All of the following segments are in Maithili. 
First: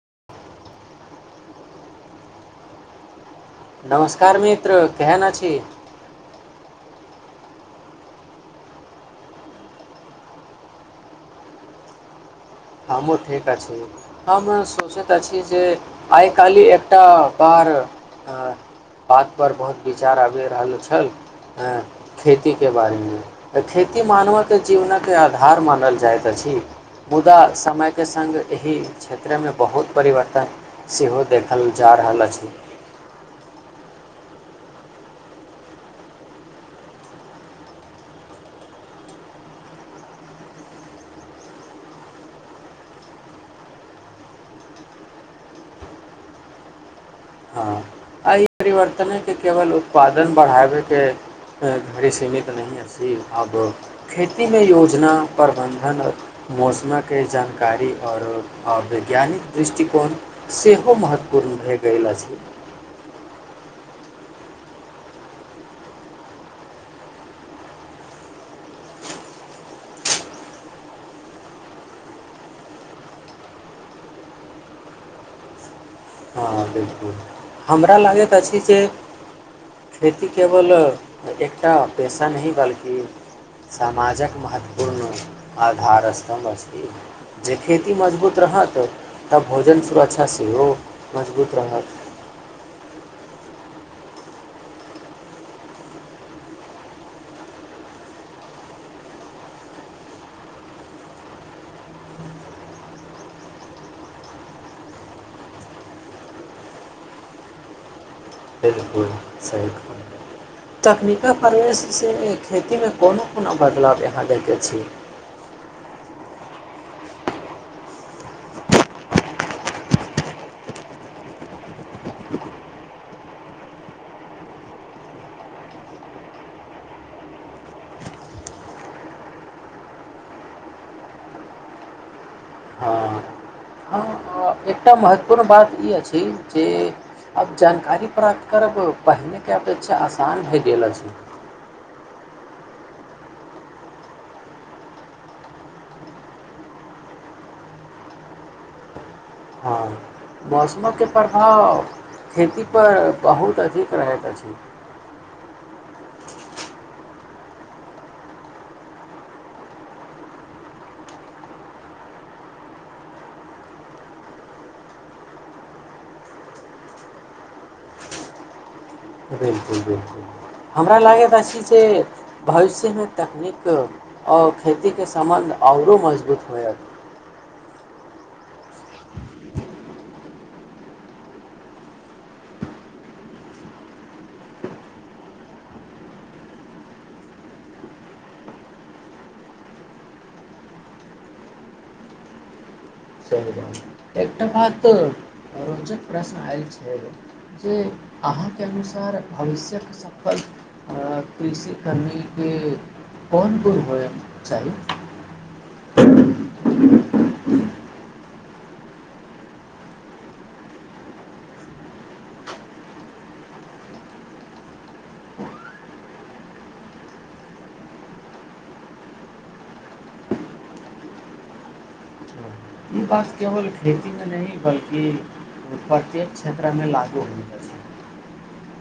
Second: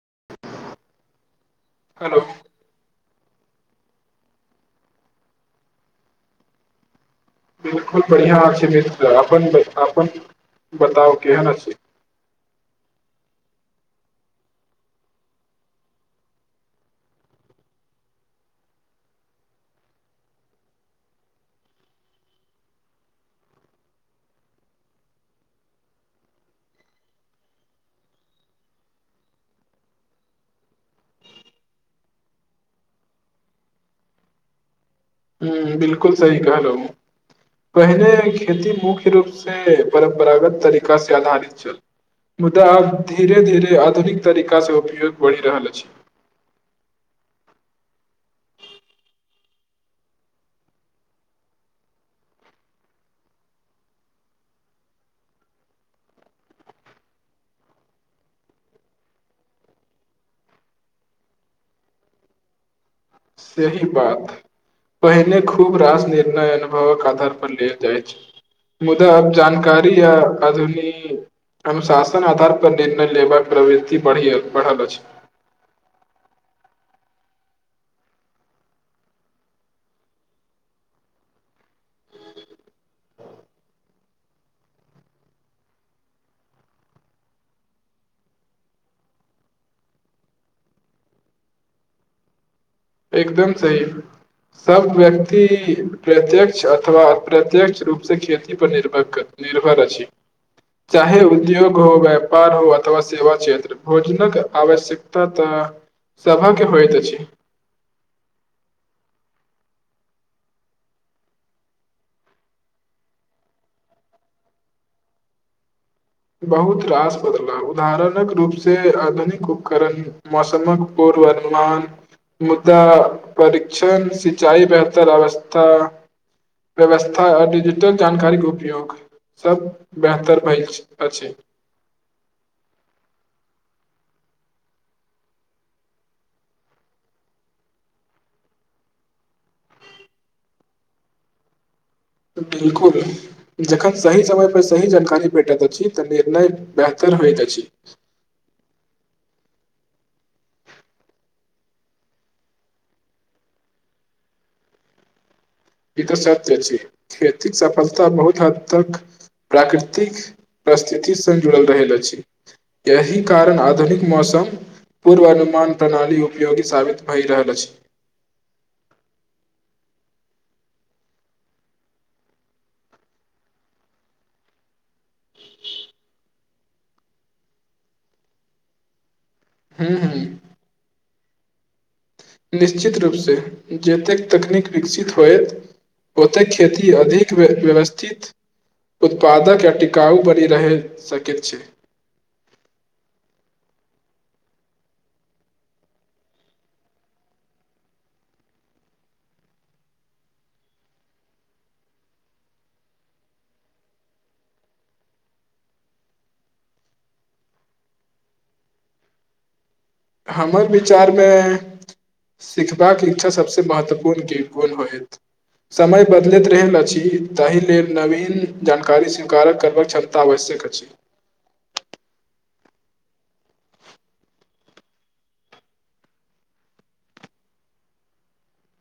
[inaudible] हेलो नमस्कार मित्र केहन अछि बिलकुल बढ़िआँ अछि मित्र अपन ब अपन बताउ केहन अछि हमूँ ठीक अछि हम सोचैत अछि जे आइ काल्हि एकटा बार बातपर बहुत विचार आबि रहल छल खेतीके बारेमे खेती मानवके जीवनके आधार मानल जाइत अछि मुदा समयके सङ्ग एहि क्षेत्रमे बहुत परिवर्तन सेहो देखल जा रहल अछि हूं बिलकुल सही कहलहु पहिने खेती मुख्य रूप से परम्परागत तरीका से आधारित छल मुदा आब धीरे धीरे आधुनिक तरीका से उपयोग बढ़ि रहल अछि परिवर्तनकके केवल उत्पादन बढ़ाबैके घड़ी सीमित नहि अछि अब खेतीमे योजना प्रबन्धन मौसमे के जानकारी आओर वैज्ञानिक दृष्टिकोण सेहो महत्वपूर्ण भए गेल अछि सही बात पहिने खूब रास निर्णय अनुभवक आधार पर लेल जाइत अछि मुदा जानकारी आ आधुनिक अनुशासन आधार पर निर्णय लेबाक प्रवृति बढ़ि बढ़ल अछि हँ बिलकुल हमरा लागैत अछि जे खेती केवल एकटा पेशा नहि बल्कि समाजक महत्वपूर्ण आधार स्तम्भ अछि जे खेती मजबूत रहत तऽ भोजन सुरक्षा सेहो मजबूत रहत एकदम सही सब व्यक्ति प्रत्यक्ष अथवा अप्रत्यक्ष रूप से खेती पर निर्भर निर्भर अछि चाहे उद्योग हो व्यापार हो अथवा सेवा क्षेत्र भोजनक आवश्यकता तऽ सभके होइत अछि तकनीकल फार खेतीमे कोनो कोनो बदलाव यहाँ दैके छैइ बहुत रास बदलाव उदाहरणक रूप से आधुनिक उपकरण मौसमक पूर्व अनुमान मुद्दा परीक्षण सिंचाई बेहतर अवस्था व्यवस्था आ डिजिटल जानकारी के उपयोग सब बेहतर भेल छै अच्छा हँ हँ एकटा महत्वपूर्ण बात ई अछि जे आब जानकारी प्राप्त करब पहिनेके अपेक्षा आसान भए गेल अछि बिलकुल जखन सही समयपर सही जानकारी भेटैत अछि तऽ निर्णय बेहतर होइत अछि हँ मौसमके प्रभाव खेतीपर बहुत अधिक रहैत अछि ई त सत्य अछि खेतीक सफलता बहुत हद तक प्राकृतिक परिस्थितिसँ जुड़ल रहल अछि एहि कारण आधुनिक मौसम पूर्वानुमान प्रणाली उपयोगी साबित भए रहल अछि बिलकुल बिल्कुल हमरा लागैत अछि जे भविष्यमे तकनीक आओर खेतीके सम्बन्ध आउरो मजबूत होयत हूं हूं निश्चित रूपसँ जतेक तकनीक विकसित होयत ओतेक खेती अधिक व्यवस्थित उत्पादक या टिकाउ बनी रहहि सकैत छै सही एकटा बात रोचक प्रश्न आयल छैइ जे अहाँके अनुसार भविष्यक सफल कृषि कर्मिके कोन कोन होयके चाही हमर विचारमे सिखबाक इच्छा सभसे महत्वपूर्ण कोन होयत समय बदलैत रहल अछि ताहि लेल नवीन जानकारी स्वीकार करबाक क्षमता आवश्यक अछि ई बात केवल खेतीमे नहि बल्कि प्रत्येक क्षेत्रमे लागू होएत अछि [unintelligible]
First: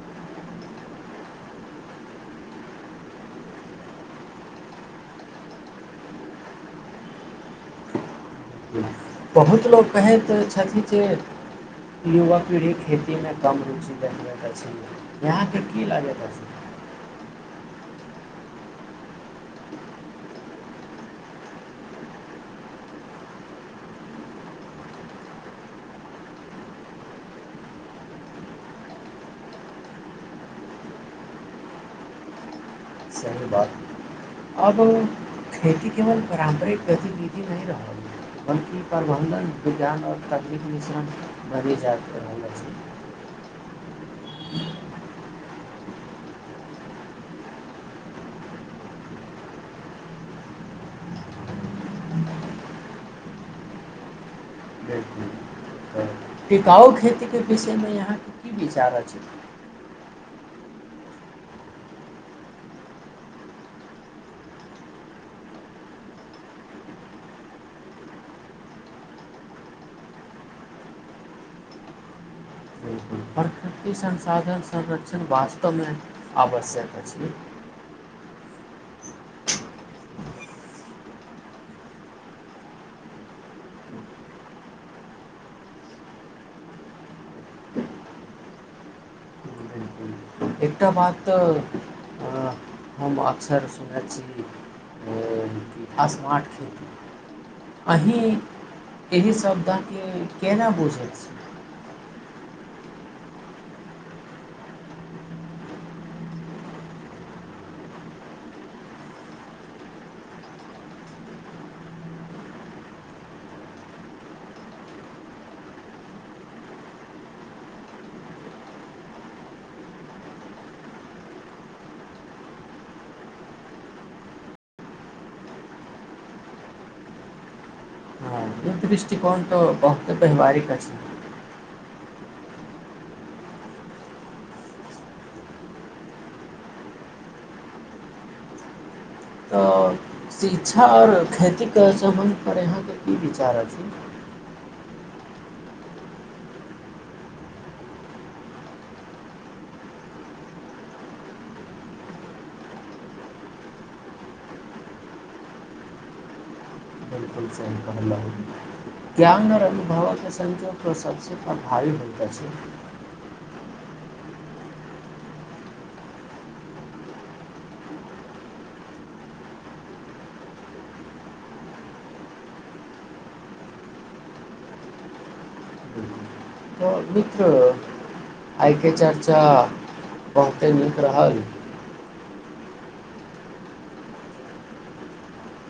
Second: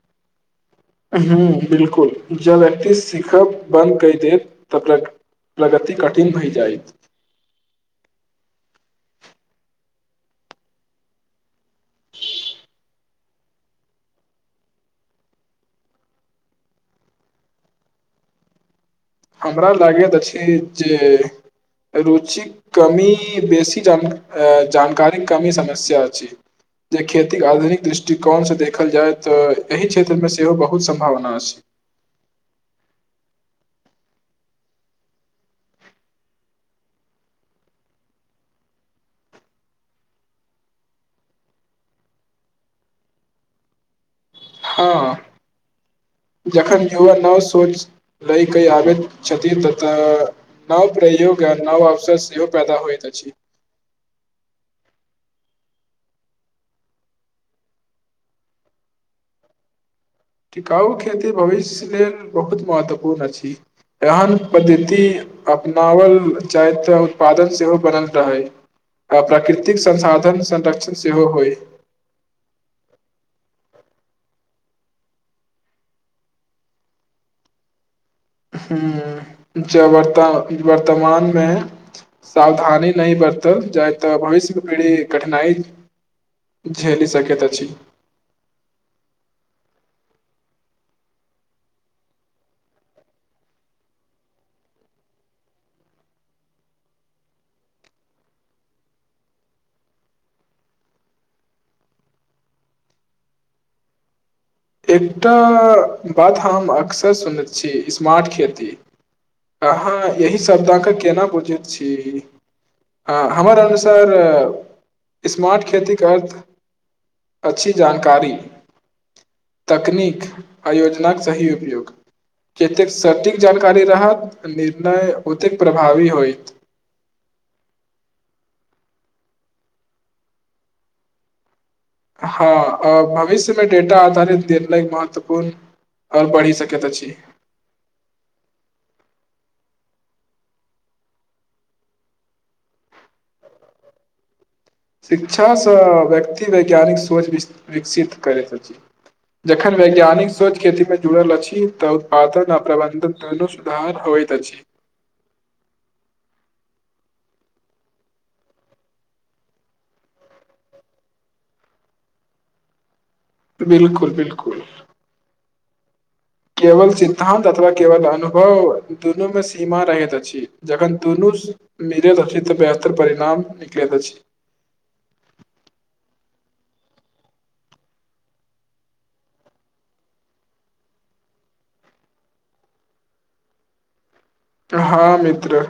हुं बिलकुल जब व्यक्ति सिखब बन्द कहि देत तऽ प्र प्रगति कठिन भए जायत बहुत लोक कहैत छथिन जे युवा पीढ़ी खेतीमे कम रुचि द जा छै यहाँके की लागैत अछि हमरा लागैत अछि जे रुचिक कमी बेसी जान जानकारीक कमी समस्या अछि जे खेतीक आधुनिक दृष्टिकोणसँ देखल जाय तऽ एहि क्षेत्रमे सेहो बहुत सम्भावना अछि सही बात अब खेती केवल पारम्परिक गतिविधि नहि रहल बल्कि प्रबन्धन विज्ञान आओर तकनीक मिश्रण बढ़ि जा रहल अछि हँ जखन युवा नव सोच लय कऽ आबैत छथिन ततऽ नव प्रयोग आ नव अवसर सेहो पैदा होइत अछि बिल्कुल तऽ टिकाउ खेतीके विषयमे यहाँके की विचार अछि टिकाउ खेती भविष्य लेल बहुत महत्वपूर्ण अछि एहन पद्धति अपनाओल जाय त उत्पादन सेहो बनल रहै आ प्राकृतिक संसाधन संरक्षण सेहो होय बिल्कुल प्रकृति संसाधन संरक्षण वास्तवमे आवश्यक अछि ह्म ज वर्त वर्तमानमे सावधानी नहि बरतल जाय तऽ भविष्यके पीढ़ी कठिनाइ झेलि सकैत अछि बिलकुल एकटा बात कहुं हम अक्सर सुनने छी कि स्मार्ट खेती अही एहि शब्दे केना बुझैत छी एकटा बात हम अक्सर सुनैत छी स्मार्ट खेती अहाँ यही शब्देँ केना बुझैत छी हमर अनुसार स्मार्ट खेतीक अर्थ अछि जानकारी तकनीक आ योजनाक सही उपयोग जतेक सटीक जानकारी रहत निर्णय ओतेक प्रभावी होयत हँ ई दृष्टिकोण तऽ बहुते व्यवहारिक अछि हँ भविष्यमे डेटा आधारित निर्णय महत्वपूर्ण आओर बढ़ि सकैत अछि तऽ शिक्षा आओर खेतीके सम्बन्धपर अहाँके की विचार अछि शिक्षासँ व्यक्ति वैज्ञानिक सोच विकसित करैत अछि जखन वैज्ञानिक सोच खेतीमे जुड़ल अछि तऽ उत्पादन आ प्रबन्धन दुनू सुधार होइत अछि ज्ञान आओर अभिभावक संख्या सब प्र भारी हो छै बिलकुल बिलकुल केवल सिद्धान्त अथवा केवल अनुभव दुनू मे सीमा रहैत अछि जखन दुनू मिलैत अछि तऽ बेहतर परिणाम निकलैत अछि बिल्कुल। मित्र आइके चर्चा बहुते नीक रहल हँ मित्र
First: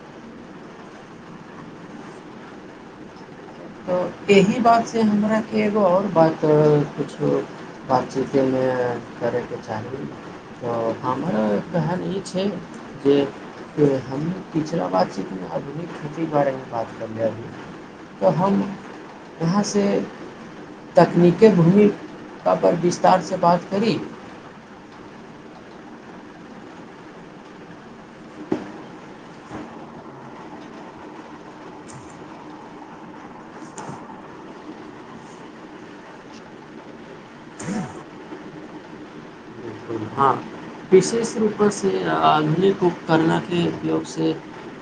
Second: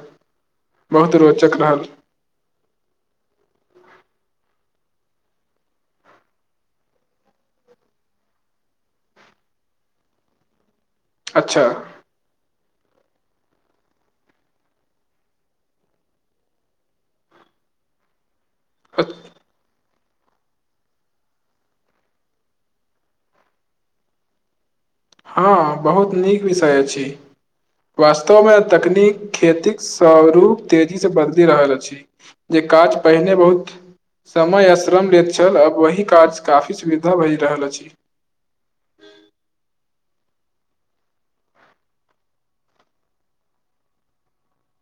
बहुत रोचक रहल तऽ एहि बातसँ हमराके एगो आओर बात किुछु बातचीतमे करैके चाही तऽ हमर अच्छा कहन ई छै जे हम पिछला बात चीत आधुनिक खेतीके बारेमे बात करले अभी तऽ हम जहाँ से तकनीकी भूमी परर विस्तारसँ बात करी हँ बहुत नीक विषय अछि वास्तवमे तकनीक खेतिक स्वरूप तेजीसँ बदलि रहल अछि जे काज पहिने बहुत समय आ श्रम लैत छल आ वही काज काफी सुविधा भए रहल अछि हँ विशेष रूपसँसँ आधुनिक उपकरणे उपयोगसँ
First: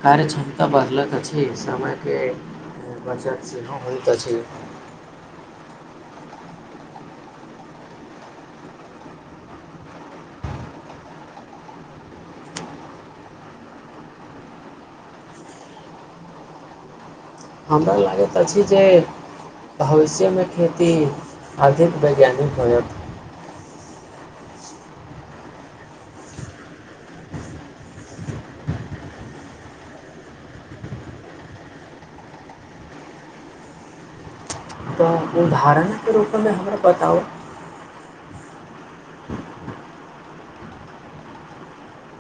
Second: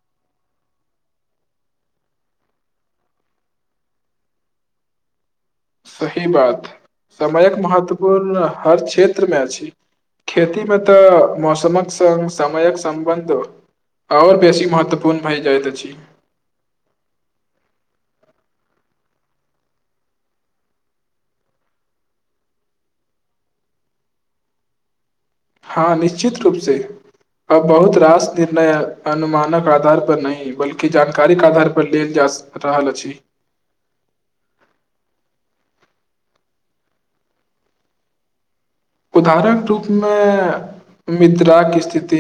कार्य क्षमता बढ़लक अछि समयके बचत सेहो होइत अछि सही बात समयक महत्वपूर्ण हर क्षेत्रमे अछि खेती मे तऽ मौसमक संगङ्ग समयक सम्बन्ध आओर बेसी महत्वपूर्ण भय जाइत अछि हमरा लागैत अछि जे भविष्यमे खेती अधिक वैज्ञानिक होयत हँ निश्चित रूप से अब बहुत रास निर्णय अनुमानक आधार पर नहि बल्कि जानकारी के आधार पर लेल जा रहल से अछि तऽ उदाहरणके रूपमे हमरा बताउ उदाहरण रूपमे मिद्राक स्थित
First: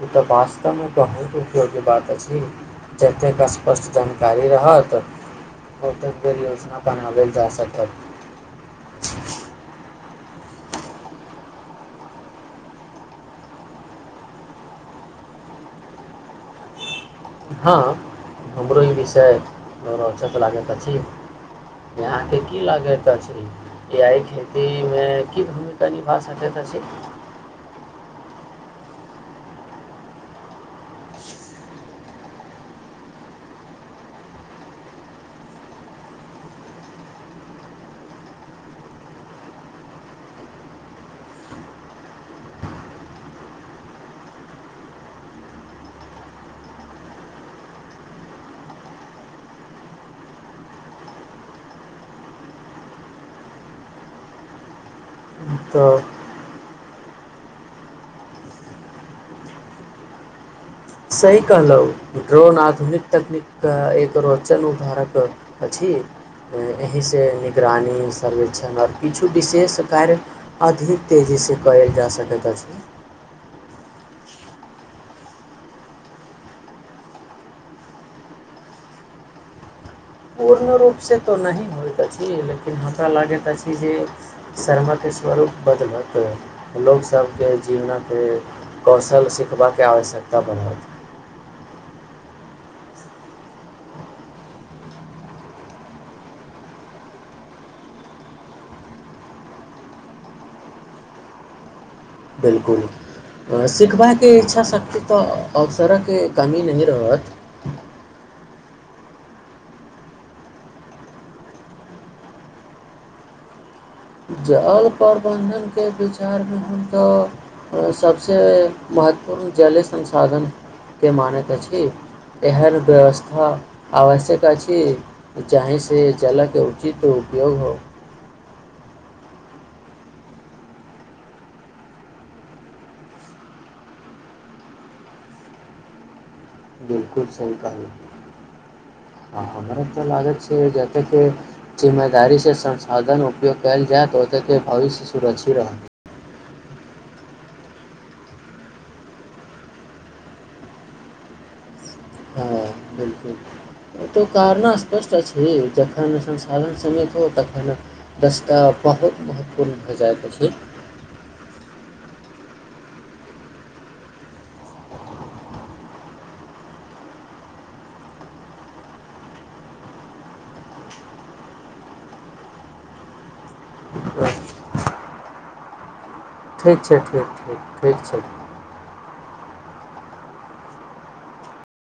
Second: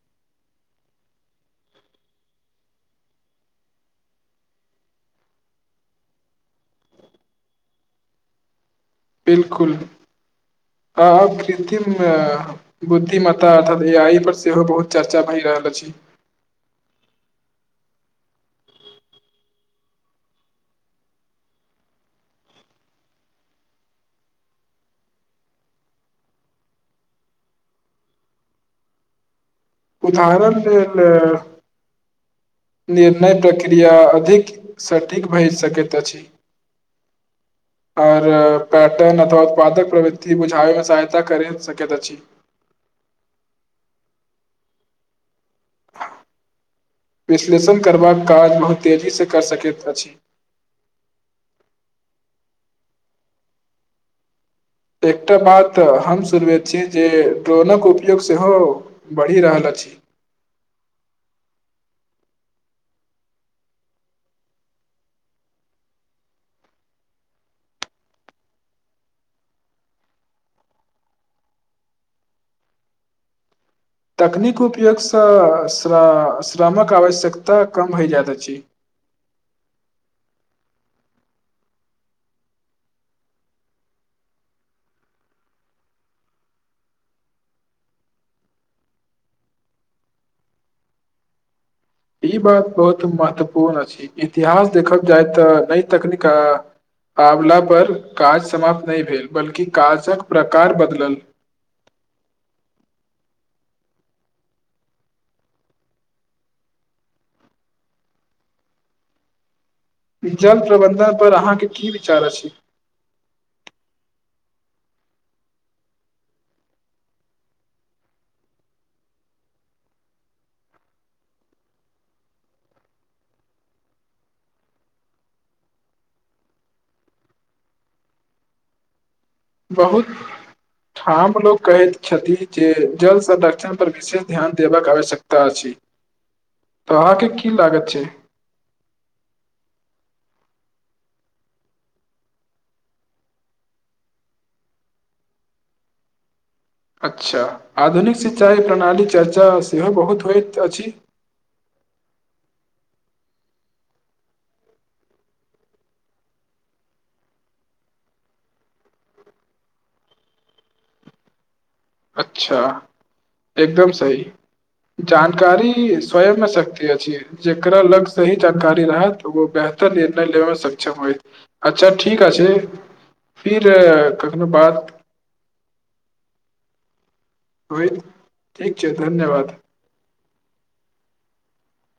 ई तऽ वास्तवमे कहैके उपयोग्य बात अछि जतेक स्पष्ट जानकारी रहत ओतेक बेर योजना बनाबल जा सकत बिलकुल आ कृत्रिम बुद्धिम्ता अर्थात ए आइ पर सेहो बहुत चर्चा भए रहल अछि हँ हमरो ई विषय रौचत लागैत अछि अहाँके की लागैत अछि कि एहिइ खेतीमे की भूमिका निभा सकैत अछि उदाहरण लेल निर्णय प्रक्रिया अधिक सठिक भए सकैत अछि आर पैटर्न अथव उत्पादक प्रवृत्ति बुझाबैमे सहायता करि सकैत अछि विश्लेषण करबाक काज बहुत तेजीसँ कर सकैत अछि एक [unintelligible] बात तऽ हम शुरूए सँ जे ड्रोनक उपयोग सेहो बढ़ि रहल अछि सही कहलहुँ ड्रोन आधुनिक तकनीकके एक रोचन उधारक अछि एहिसँ निगरानी सर्वेक्षण आओर किछु विशेष कार्य अधिक तेजीसँ कयल जा सकैत अछि तकनीक उपयोगसँ श श्रमक आवश्यकता कम हैजायइत अछि पूर्ण रूपसँ तऽ नहि होइत अछि लेकिन हमरा लागैत अछि जे शर्मके स्वरूप बदलत लोकसभके जीवनक कौशल सिखबाकके आवश्यकता बढ़त ई बात बहुत महत्वपूर्ण अछि इतिहास देखल जाय तऽ नई तकनीक आ आबला पर काज समाप्त नहि भेल बल्कि काजक प्रकार बदलल बिलकुल जल प्रबन्धन पर अहाँ जल प्रबन्धनके विचारमे हम तऽ सभसे महत्वपूर्ण जल संसाधनके मानैत अछि एहन व्यवस्था आवश्यक अछि जाहिसँ जलके उचित उपयोग हो बहुत ठाम लोक कहैत छथि जे जल संरक्षण पर विशेष ध्यान देबाक आवश्यकता अछि तऽ अहाँके की लागत छै ह हमरा तऽ लागैत छै जतेक के जिम्मेदारी से संसाधन उपयोग कयल जायत ओते के भविष्य सुरक्षित रहत अच्छा आधुनिक सिंचाई प्रणाली चर्चा सेहो बहुत होइत अछि हँ ओतहु कारना स्पष्ट अछि जखन संसाधन समित हो तखन दस्ताव बहुत महत्वपूर्ण भऽ जाइत अछि अच्छा एकदम सही जानकारी स्वयंमे सक्त अछि जकरा लग सही जानकारी रहत ओ बेहतर निर्णय लेबयमे सक्षम होय अच्छा ठीक अछि फिर कखनो बात ठीक छै ठीक ठ होइत ठीक छै ठीक छै धन्यवाद